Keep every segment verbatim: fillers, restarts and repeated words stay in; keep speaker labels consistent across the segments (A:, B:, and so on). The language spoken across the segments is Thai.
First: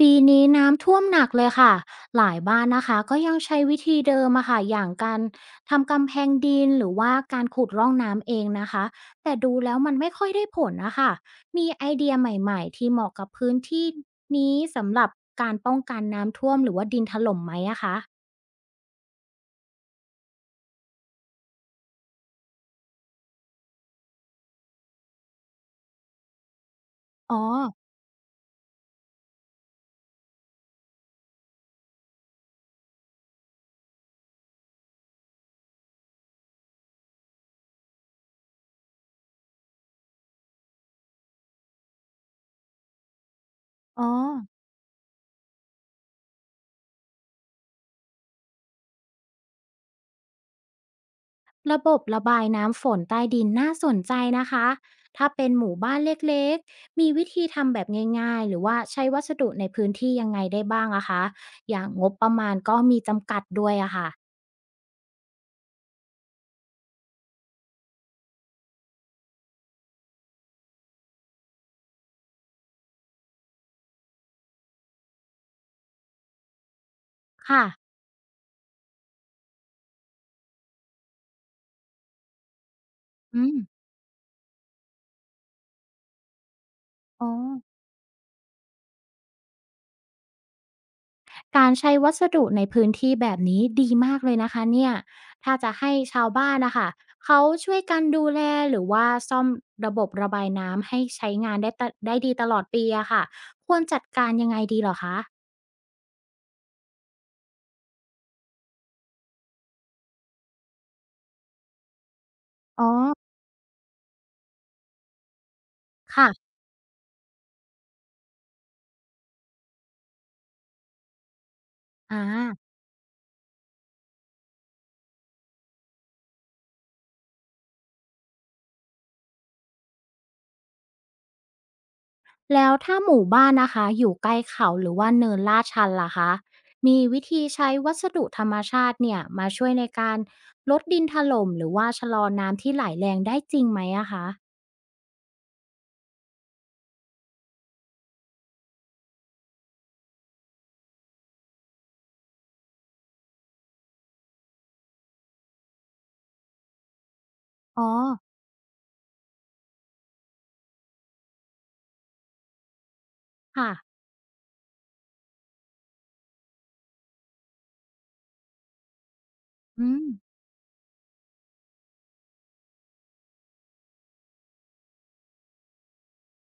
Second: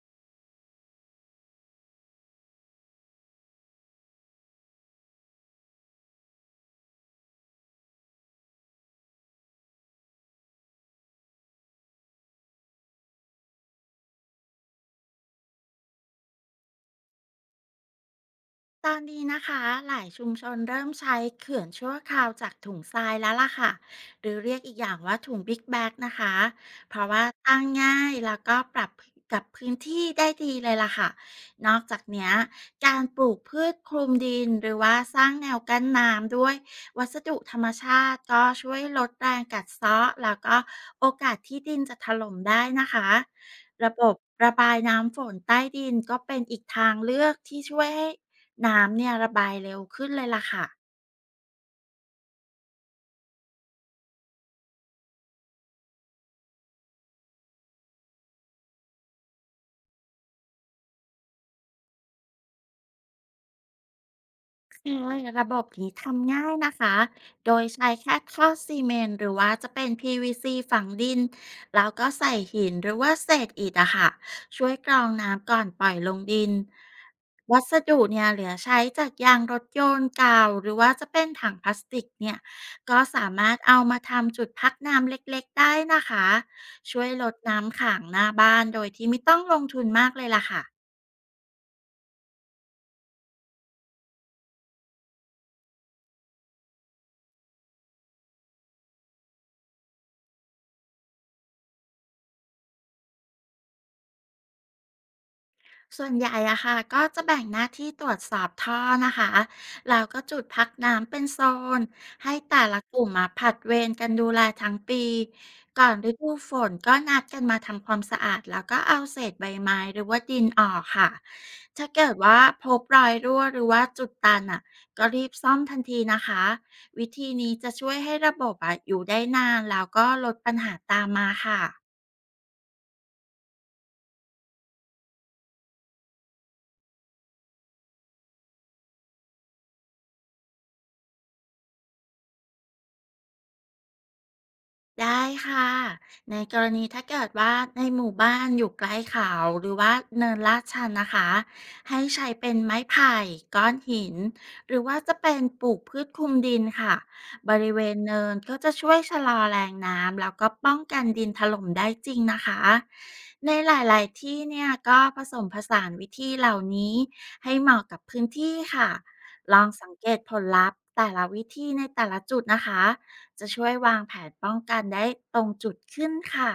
A: ปีนี้น้ำท่วมหนักเลยค่ะหลายบ้านนะคะก็ยังใช้วิธีเดิมอะค่ะอย่างการทำกำแพงดินหรือว่าการขุดร่องน้ำเองนะคะแต่ดูแล้วมันไม่ค่อยได้ผลนะคะมีไอเดียใหม่ๆที่เหมาะกับพื้นที่นี้สำหรับการป้องกันน้ำท่วมหรือว่าดินถล่มไหมอะคะ
B: ตอนนี้นะคะหลายชุมชนเริ่มใช้เขื่อนชั่วคราวจากถุงทรายแล้วล่ะค่ะหรือเรียกอีกอย่างว่าถุงบิ๊กแบกนะคะเพราะว่า
A: อ๋อ
B: ตั้งง่ายแล้วก็ปรับกับพื้นที่ได้ดีเลยล่ะค่ะนอกจากเนี้ยการปลูกพืชคลุมดินหรือว่าสร้างแนวกั้นน้ำด้วยวัสดุธรรมชาติก็ช่วยลดแรงกัดเซาะแล้วก็โอกาสที่ดินจะถล่มได้นะคะระบ
A: อ๋อ
B: บระบายน้ำฝนใต้ดินก็เป็นอีกทางเลือกที่ช่วยให้ น้ำเนี่ยระบายเร็วขึ้นเลยล่ะค่ะ
A: ระบบระบายน้ำฝนใต้ดินน่าสนใจนะคะ ถ้าเป็นหมู่บ้านเล็กๆ มีวิธีทำแบบง่ายๆ หรือว่าใช้วัสดุในพื้นที่ยังไงได้บ้างอะคะอย่างงบประมาณก็มีจำกัดด้วยอะค่ะ
B: คือระบบนี้ทำง่ายนะคะ โดยใช้แค่ท่อซีเมนต์หรือว่าจะเป็น พี วี ซี ฝังดิน แล้วก็ใส่หินหรือว่าเศษอิฐอะค่ะช่วยกรองน้ำก่อนปล่อยลงดิน วั
A: ค่ะ
B: สดุเนี่ยเหลือใช้จากยางรถยนต์เก่าหรือว่าจะเป็นถังพลาสติกเนี่ย ก็สา
A: อื
B: มา
A: ม
B: รถเอามาทำจุดพักน้ำเล็กๆได้นะคะ ช่วยล
A: อ๋อ
B: ดน้ำขังหน้าบ้านโดยที่ไม่ต้องลงทุนมากเลยล่ะค่ะ
A: การใช้วัสดุในพื้นที่แบบนี้ดีมากเลยนะคะเนี่ย ถ้าจะให้ชาวบ้านนะคะเขาช่วยกันดูแลหรือว่าซ่อมระบบระบายน้ำให้ใช้งานได้ตะได้ดีตลอดปีอะค่ะควรจัดการยังไงดีเหรอคะ
B: ส่วนใหญ่อะค่ะก็จะแบ่งหน้าที่ตรวจสอบท่อนะคะแล้วก็จุดพักน้ำเป็นโซนให้แต่ละ
A: อ๋อ
B: กลุ่มมาผลัดเวรกันดูแลทั้งปีก่อนฤดูฝ
A: ค่ะ
B: นก็นัดกันมาทำความสะอาดแล้วก็เอาเศษใบไม้หรือว่าดินออกค่ะถ้าเกิด
A: อา
B: ว่าพบรอยรั่วหรือว่าจุดตันอะก็รีบซ่อมทันทีนะคะวิธีนี้จะช่วยให้ระบบอะอยู่ได้นานแล้วก็ลดปัญหาตามมาค่ะ
A: แล้วถ้าหมู่บ้านนะคะอยู่ใกล้เขาหรือว่าเนินลาดชันล่ะคะมีวิธีใช้วัสดุธรรมชาติเนี่ยมาช่วยในการลดดินถล่มหรือว่าชะลอน้ำที่ไหลแรงได้จริงไหมอะคะ
B: ได้ค่ะในกรณีถ้าเกิดว่าในหมู่บ้านอยู่ใกล้เขาหรือว่าเนินลาดชันนะคะให้ใช้เป็นไม้ไผ่ก้อนหินหรือว่าจะเป็นปลูกพืชคลุมดินค่ะบริเว
A: อ๋อ
B: ณเนินก็จะช่วยชะลอแรงน้ำแล้วก็ป้องกันดินถล่มได้จริงนะคะในห
A: ค่ะ
B: ลายๆที่เนี่ยก็ผสมผสานวิธีเหล่านี้ให้เหมาะกับพื้นที่ค่ะลองสั
A: อื
B: ง
A: ม
B: เกตผลลัพธ์แต่ละวิธีในแต่ละจุดนะคะ จะช่วยวางแผนป้องกันได้ตรงจุดขึ้นค่ะ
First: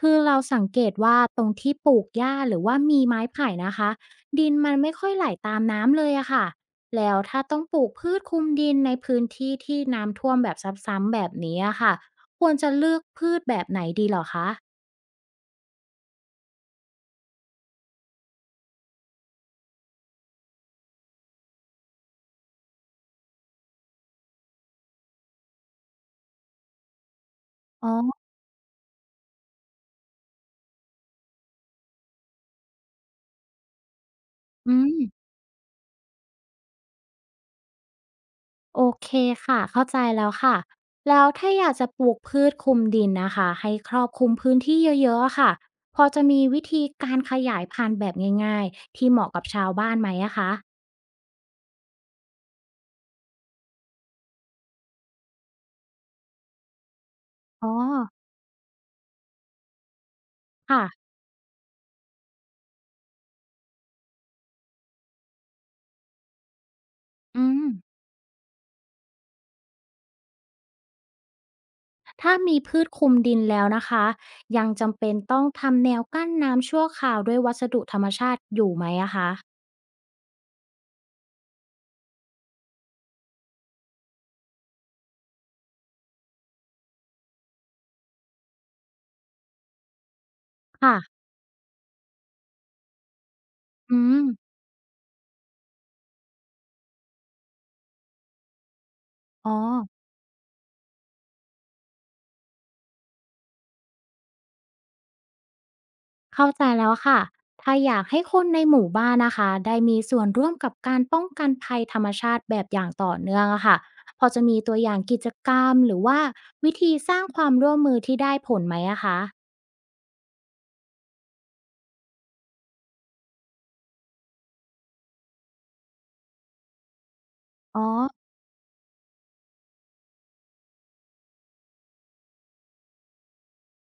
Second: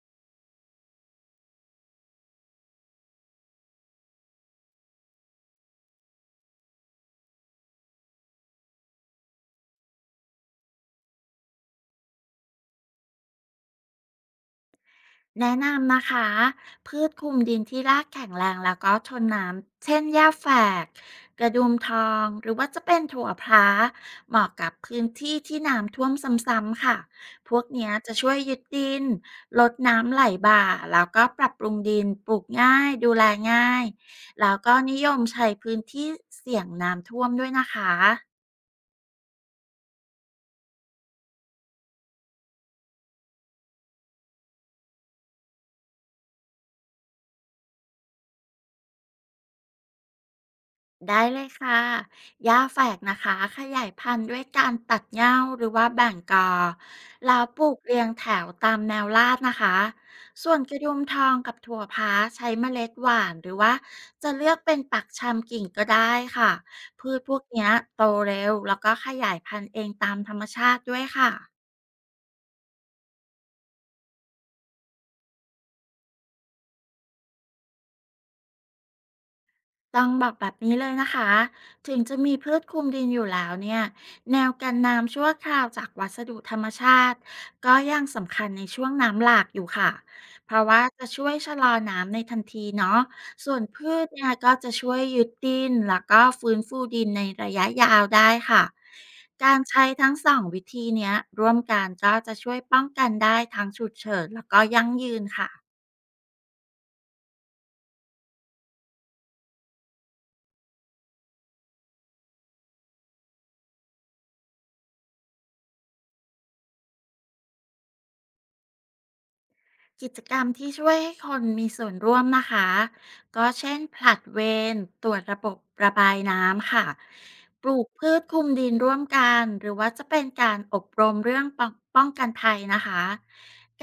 A: คือเราสังเกตว่าตรงที่ปลูกหญ้าหรือว่ามีไม้ไผ่นะคะดินมันไม่ค่อยไหลตามน้ำเลยอะค่ะแล้วถ้าต้องปลูกพืชคลุมดินในพื้นที่ที่น้ำท่วมแบบซ้ำๆแบบนี้อะค่ะควรจะเลือกพืชแบบไหนดีเหรอคะ
B: แนะนำนะคะ พืชคลุมดินที่รากแข็งแรงแล้วก็ทนน้ำเช่นหญ้าแฝกกระดุมทองหรือว่าจะเป็นถั่วพลาเหมาะกับพื้นที่ที่น้ำท่วมซ้ำๆค่ะ พวก
A: อ๋
B: เนี้ยจะ
A: อ
B: ช่วยยึดดินลดน้ำไหลบ่า แล้วก็ปรับปรุงดินปลูกง่ายดูแลง่าย แล้ว
A: อื
B: ก็
A: ม
B: นิยมใช้พื้นที่เสี่ยงน้ำท่วมด้วยนะคะ
A: โอเคค่ะ เข้าใจแล้วค่ะ แล้วถ้าอยากจะปลูกพืชคลุมดินนะคะ ให้ครอบคลุมพื้นที่เยอะๆอะค่ะ พอจะมีวิธีการขยายพันธุ์แบบง่ายๆที่เหมาะกับชาวบ้านไหมอะคะ
B: ได้เลยค่ะหญ้าแฝกนะคะขยายพันธุ์ด้วยการตัดเหญ้าหรือว่าแบ่งกอแล้วป
A: อ๋
B: ลู
A: อ
B: กเรียงแถวตามแนวลาดนะคะ ส่วนกระ
A: ค่ะ
B: ดุมทองกับถั่วพ้าใช้เมล็ดหวานหรือว่าจะเลือกเป็นปักชำกิ่งก็ได้ค่ะ พืชพวก
A: อืม
B: เนี้ยโตเร็วแล้วก็ขยายพันธุ์เองตามธรรมชาติด้วยค่ะ
A: ถ้ามีพืชคลุมดินแล้วนะคะ ยังจำเป็นต้องทำแนวกั้นน้ำชั่วคราวด้วยวัสดุธรรมชาติอยู่ไหมอะคะ
B: ต้องบอกแบบนี้เลยนะคะถึงจะมีพืชคลุมดินอยู่แล้วเนี่ยแนวกันน้ำชั่วคราวจากวัสดุธรรมชาติก็ยังสำคัญในช่วงน้ำหลากอยู่ค่ะเพราะว่า
A: ค่ะ
B: จะช่วยชะลอน้ำในทันทีเนาะส่วนพื
A: อื
B: ช
A: ม
B: เนี่ยก็จะช่วยยึดดินแล้วก็ฟื้นฟูดินในระยะยาวได้ค่ะ
A: อ๋อ
B: การใช้ทั้งสองวิธีเนี้ยร่วมกันก็จะช่วยป้องกันได้ทั้งฉุกเฉินแล้วก็ยั่งยืนค่ะ
A: เข้าใจแล้วค่ะถ้าอยากให้คนในหมู่บ้านนะคะได้มีส่วนร่วมกับการป้องกันภัยธรรมชาติแบบอย่างต่อเนื่องอะค่ะพอจะมีตัวอย่างกิจกรรมหรือว่าวิธีสร้างความร่วมมือที่ได้ผลไหมอะคะ
B: กิจกรรมที่ช่วยให้คนมีส่วนร่วมนะคะก็เช่นผลัดเวรตรวจระบบระบายน้ำค่ะปลู
A: อ๋อ
B: กพืชคลุมดินร่วมกันหรือว่าจะเป็นการอบรมเรื่องป้องป้องกันภัยนะคะ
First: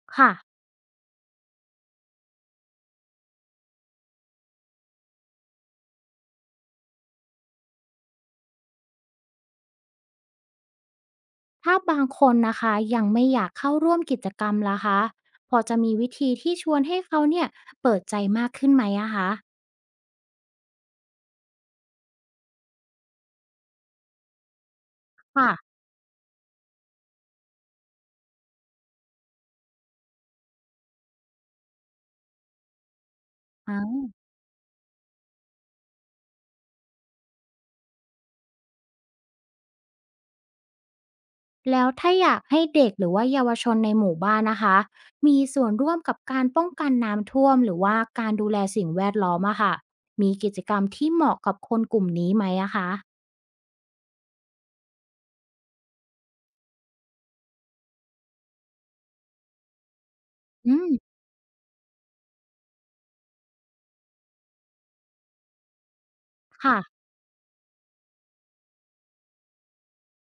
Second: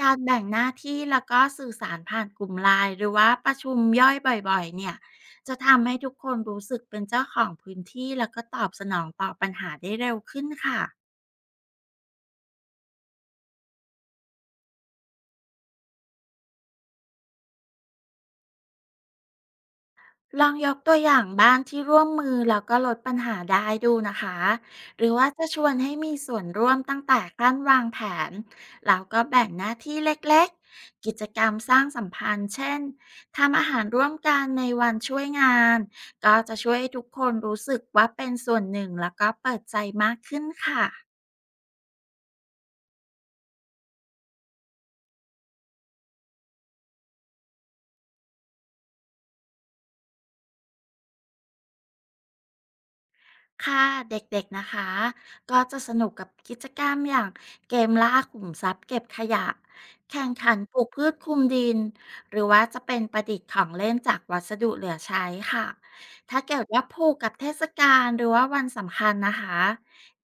B: การ
A: ค่ะ
B: แบ่งหน้าที่แล้วก็สื่อสารผ่านกลุ่มไลน์หรือว่าประชุมย่อยบ่อยๆเนี่ยจะทำให้ทุกคนรู้สึกเป็นเจ้าของพื้นที่แล้วก็ตอบสนองต่อปัญหาได้เร็วขึ้นค่ะ
A: ถ้าบางคนนะคะยังไม่อยากเข้าร่วมกิจกรรมล่ะคะพอจะมีวิธีที่ชวนให้เขาเนี่ยเปิดใจมากขึ้นไหมอะคะ
B: ลองยกตัวอย่างบ้านที่ร่วมมือแล้วก็ลดปัญหาได้ดูนะคะหรือว่าจะ
A: ค่
B: ชวนให้มีส่วนร่วมตั้งแต่ขั้นวางแผนแล้วก็แบ่งหน้าที่เล็กๆกิจกรรมสร้างสัมพันธ์เช่นทำอาหารร่
A: ะ
B: วมกันในวันช่วยงานก็จะช่วยให้ทุกคนรู้สึกว่าเป็นส่วนหนึ่งแล้วก็เปิดใจมากขึ้นค่ะ
A: แล้วถ้าอยากให้เด็กหรือว่าเยาวชนในหมู่บ้านนะคะมีส่วนร่วมกับการป้องกันน้ำท่วมหรือว่าการดูแลสิ่งแวดล้อมอะค่ะมีกิจกรรมที่เหมาะกับคนกลุ่มนี้ไหมอะคะ
B: ค่ะเด็กๆนะคะก็จะสนุกกับกิจกรรมอย่างเกมล่าขุมทรัพย์เก็บขยะแข่งขันป
A: อื
B: ลูก
A: ม
B: พืชคลุมดินหรือว่าจะเป็นประดิษฐ์ของเล่นจากวัสดุเหลือใช้ค่ะถ้าเกิด
A: ค่ะ
B: ว่าผูกกับเทศกาลหรือว่าวันสำคัญนะคะ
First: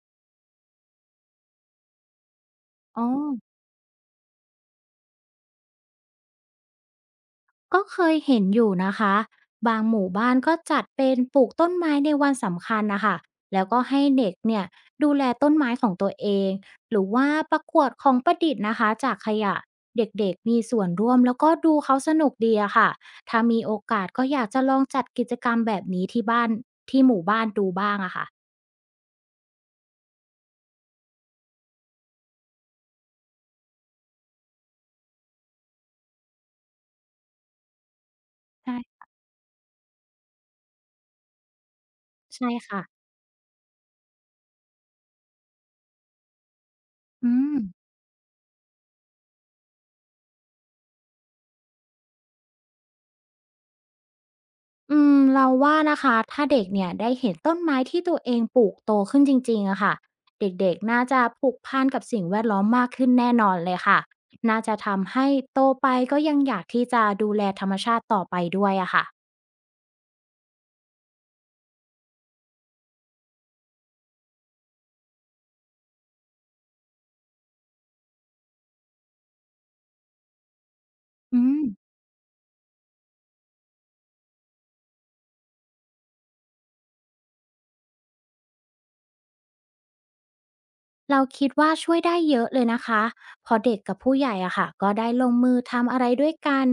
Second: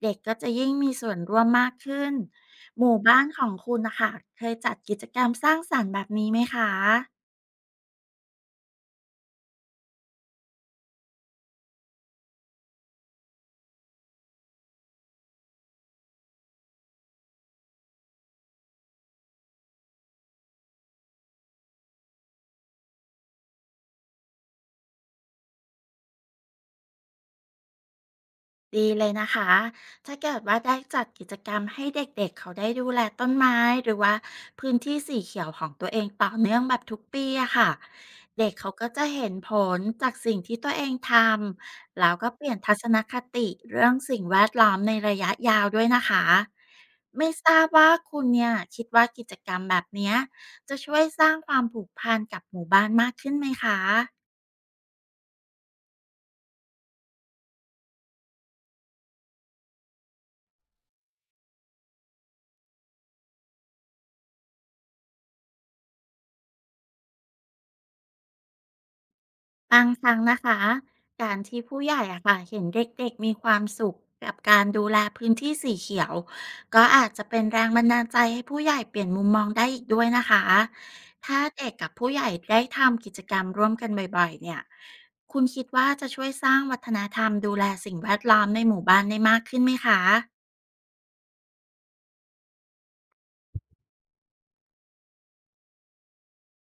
B: เด็กก็จะยิ่งมีส่วนร่วมมากขึ้นหมู่
A: อ๋อ
B: บ้านของคุณนะคะเคยจัดกิจกรรมสร้างสรรค์แบบนี้ไหมคะ
A: ก็เคยเห็นอยู่นะคะบางหมู่บ้านก็จัดเป็นปลูกต้นไม้ในวันสำคัญนะคะแล้วก็ให้เด็กเนี่ยดูแลต้นไม้ของตัวเองหรือว่าประกวดของประดิษฐ์นะคะจากขยะเด็กๆมีส่วนร่วมแล้วก็ดูเขาสนุกดีอะค่ะถ้ามีโอกาสก็อยากจะลองจัดกิจกรรมแบบนี้ที่บ้านที่หมู่บ้านดูบ้างอะค่ะ
B: ดีเลยนะคะ ถ้าเกิดว่าได้จัดกิจกรรมให้เด็กๆเขาได้ดูแลต้นไม้หรือว่าพื้นที่สีเขียวของตัวเองต่อเนื่องแบบทุกปีอะค่ะเด็กเขาก็จะ
A: ใช่
B: เห็นผลจากสิ่งที่ตัวเองทำแล้วก็เป
A: ใช่
B: ลี่ยนทั
A: ค่ะ
B: ศนคติเรื่องสิ่งแวดล้อมในระยะยาวด้วยนะคะไม่
A: อื
B: ท
A: ม
B: ราบว่าคุณเนี่ยคิดว่ากิจกรรมแบบเนี้ยจะช่วยสร้างความผูกพันกับหมู่บ้านมากขึ้นไหมคะ
A: อืมเราว่านะคะถ้าเด็กเนี่ยได้เห็นต้นไม้ที่ตัวเองปลูกโตขึ้นจริงๆอะค่ะเด็กๆน่าจะผูกพันกับสิ่งแวดล้อมมากขึ้นแน่นอนเลยค่ะน่าจะทำให้โตไปก็ยังอยากที่จะดูแลธรรมชาติต่อไปด้วยอะค่ะ
B: บางครั้งนะคะการที่ผู้ใหญ่อะค่ะเห็นเด็กๆมีความสุขกับการดูแลพื้นที่สีเขียวก็อาจจะเป็นแรงบันดาลใจให้ผู้ใหญ่เปลี่ยนมุมมองได้อีกด้วยนะคะถ้า
A: อืม
B: เด็กกับผู้ใหญ่ได้ทำกิจกรรมร่วมกันบ่อยๆเนี่ยคุณคิดว่าจะช่วยสร้างวัฒนธรรมดูแลสิ่งแวดล้อมในหมู่บ้านได้มากขึ้นไหมคะ
A: เราคิดว่าช่วยได้เยอะเลยนะคะเพราะเด็กกับผู้ใหญ่อะค่ะก็ได้ลงมือทำอะไรด้วยกัน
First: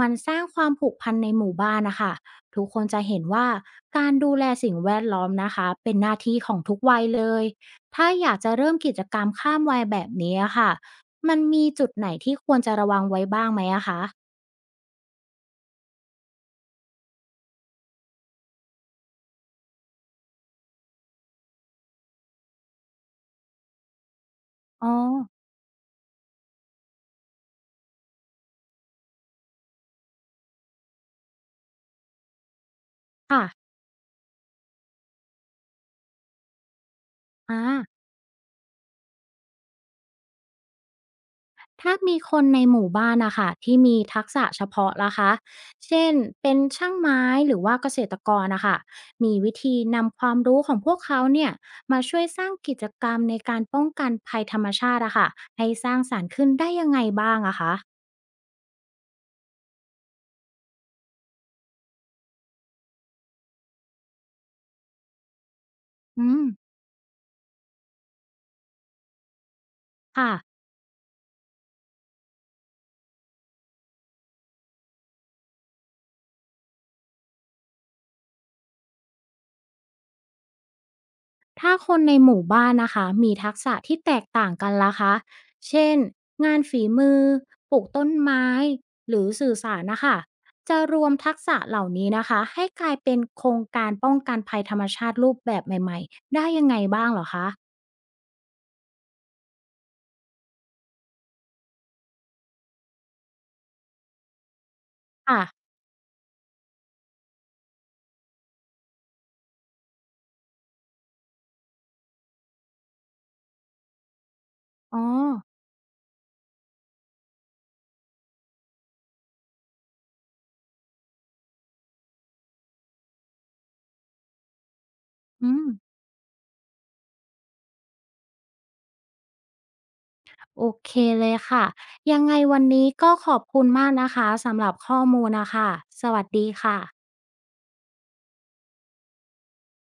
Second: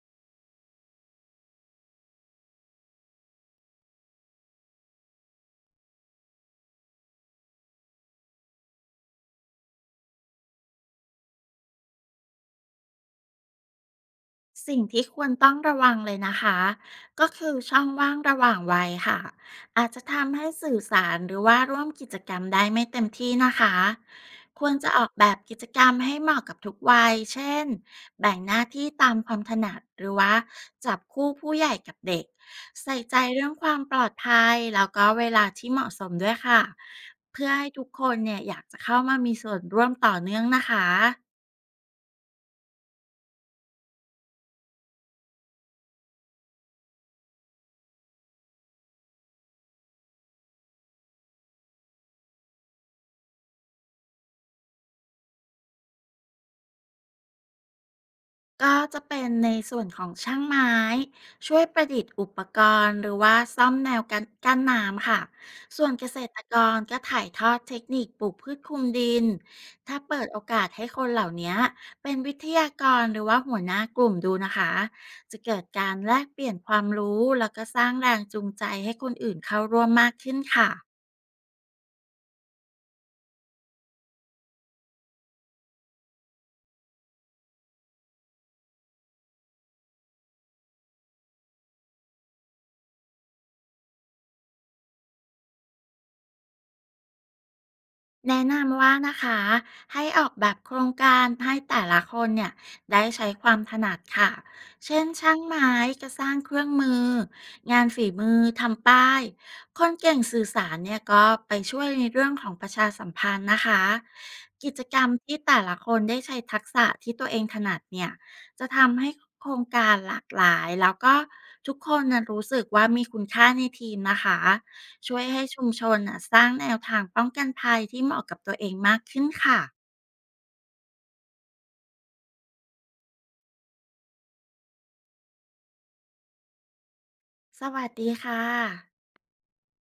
A: มันสร้างความผูกพันในหมู่บ้านนะคะทุกคนจะเห็นว่าการดูแลสิ่งแวดล้อมนะคะเป็นหน้าที่ของทุกวัยเลยถ้าอยากจะเริ่มกิจกรรมข้ามวัยแบบนี้อะค่ะมันมีจุดไหนที่ควรจะระวังไว้บ้างไหมอะคะ
B: สิ่งที่ควรต้องระวังเลยนะคะก็คือช่องว่างระหว่างวัยค่ะอาจจะทำให้สื่อสารหรือว่าร่วมกิจกรรมได้ไม่เต็มที่นะคะควร
A: อ๋
B: จะ
A: อ
B: ออกแบบกิจกรรมให้เหมาะกับทุกวัยเช่นแบ่งหน้าที่ตามความถนัดหรือว่าจับคู่ผู้ใหญ่กับเด็กใส่ใจเรื่องค
A: ค่ะ
B: วามปลอดภัยแล้วก็เวลาที่เหมาะสมด้วยค่ะเพื่อ
A: อา
B: ให้ทุกคนเนี่ยอยากจะเข้ามามีส่วนร่วมต่อเนื่องนะคะ
A: ถ้ามีคนในหมู่บ้านนะคะที่มีทักษะเฉพาะล่ะคะเช่นเป็นช่างไม้หรือว่าเกษตรกรนะคะมีวิธีนำความรู้ของพวกเขาเนี่ยมาช่วยสร้างกิจกรรมในการป้องกันภัยธรรมชาติอะค่ะให้สร้างสรรค์ขึ้นได้ยังไงบ้างอะคะ
B: ก็จะเป็นในส่วนของช่างไม้ช่วยประดิษฐ์อุปกรณ์หรือว่าซ่อมแนวกันกั้นน้ำค่ะส่วนเกษ
A: อื
B: ตร
A: ม
B: กรก็ถ่ายทอดเทคนิคปลูกพืชคลุมดินถ้าเปิด
A: ค่ะ
B: โอกาสให้คนเหล่านี้เป็นวิทยากรหรือว่าหัวหน้ากลุ่มดูนะคะจะเกิดการแลกเปลี่ยนความรู้แล้วก็สร้างแรงจูงใจให้คนอื่นเข้าร่วมมากขึ้นค่ะ
A: ถ้าคนในหมู่บ้านนะคะมีทักษะที่แตกต่างกันล่ะคะเช่นงานฝีมือปลูกต้นไม้หรือสื่อสารนะคะจะรวมทักษะเหล่านี้นะคะให้กลายเป็นโครงการป้องกันภัยธรรมชาติรูปแบบใหม่ๆได้ยังไงบ้างเหรอคะ
B: แนะนำว่านะคะให้ออกแบบโครงการให้แต่ละคนเนี่ยได้ใช้ความถนัดค่ะเช่นช่าง
A: ค่ะ
B: ไม้ก็สร้างเครื่องมืองานฝีมือทำป้ายคนเก่งสื่อสารเนี่ยก็ไปช่วยในเรื่องของประชาสัมพันธ์นะคะกิจกร
A: อ๋อ
B: รมที่แต่ละคนได้ใช้ทักษะที่ตัวเองถนัดเนี่ยจะทำให้โครงการหลากหลายแล้วก็ทุกคนนะรู้สึกว่ามีคุณค่าในทีมนะคะ ช่วยให้
A: อื
B: ชุ
A: ม
B: มชนน่ะสร้างแนวทางป้องกันภัยที่เหมาะกับตัวเองมากขึ้นค่ะ
A: โอเคเลยค่ะยังไงวันนี้ก็ขอบคุณมากนะคะสำหรับข้อมูลนะคะสวัสดีค่ะ
B: สวัสดีค่ะ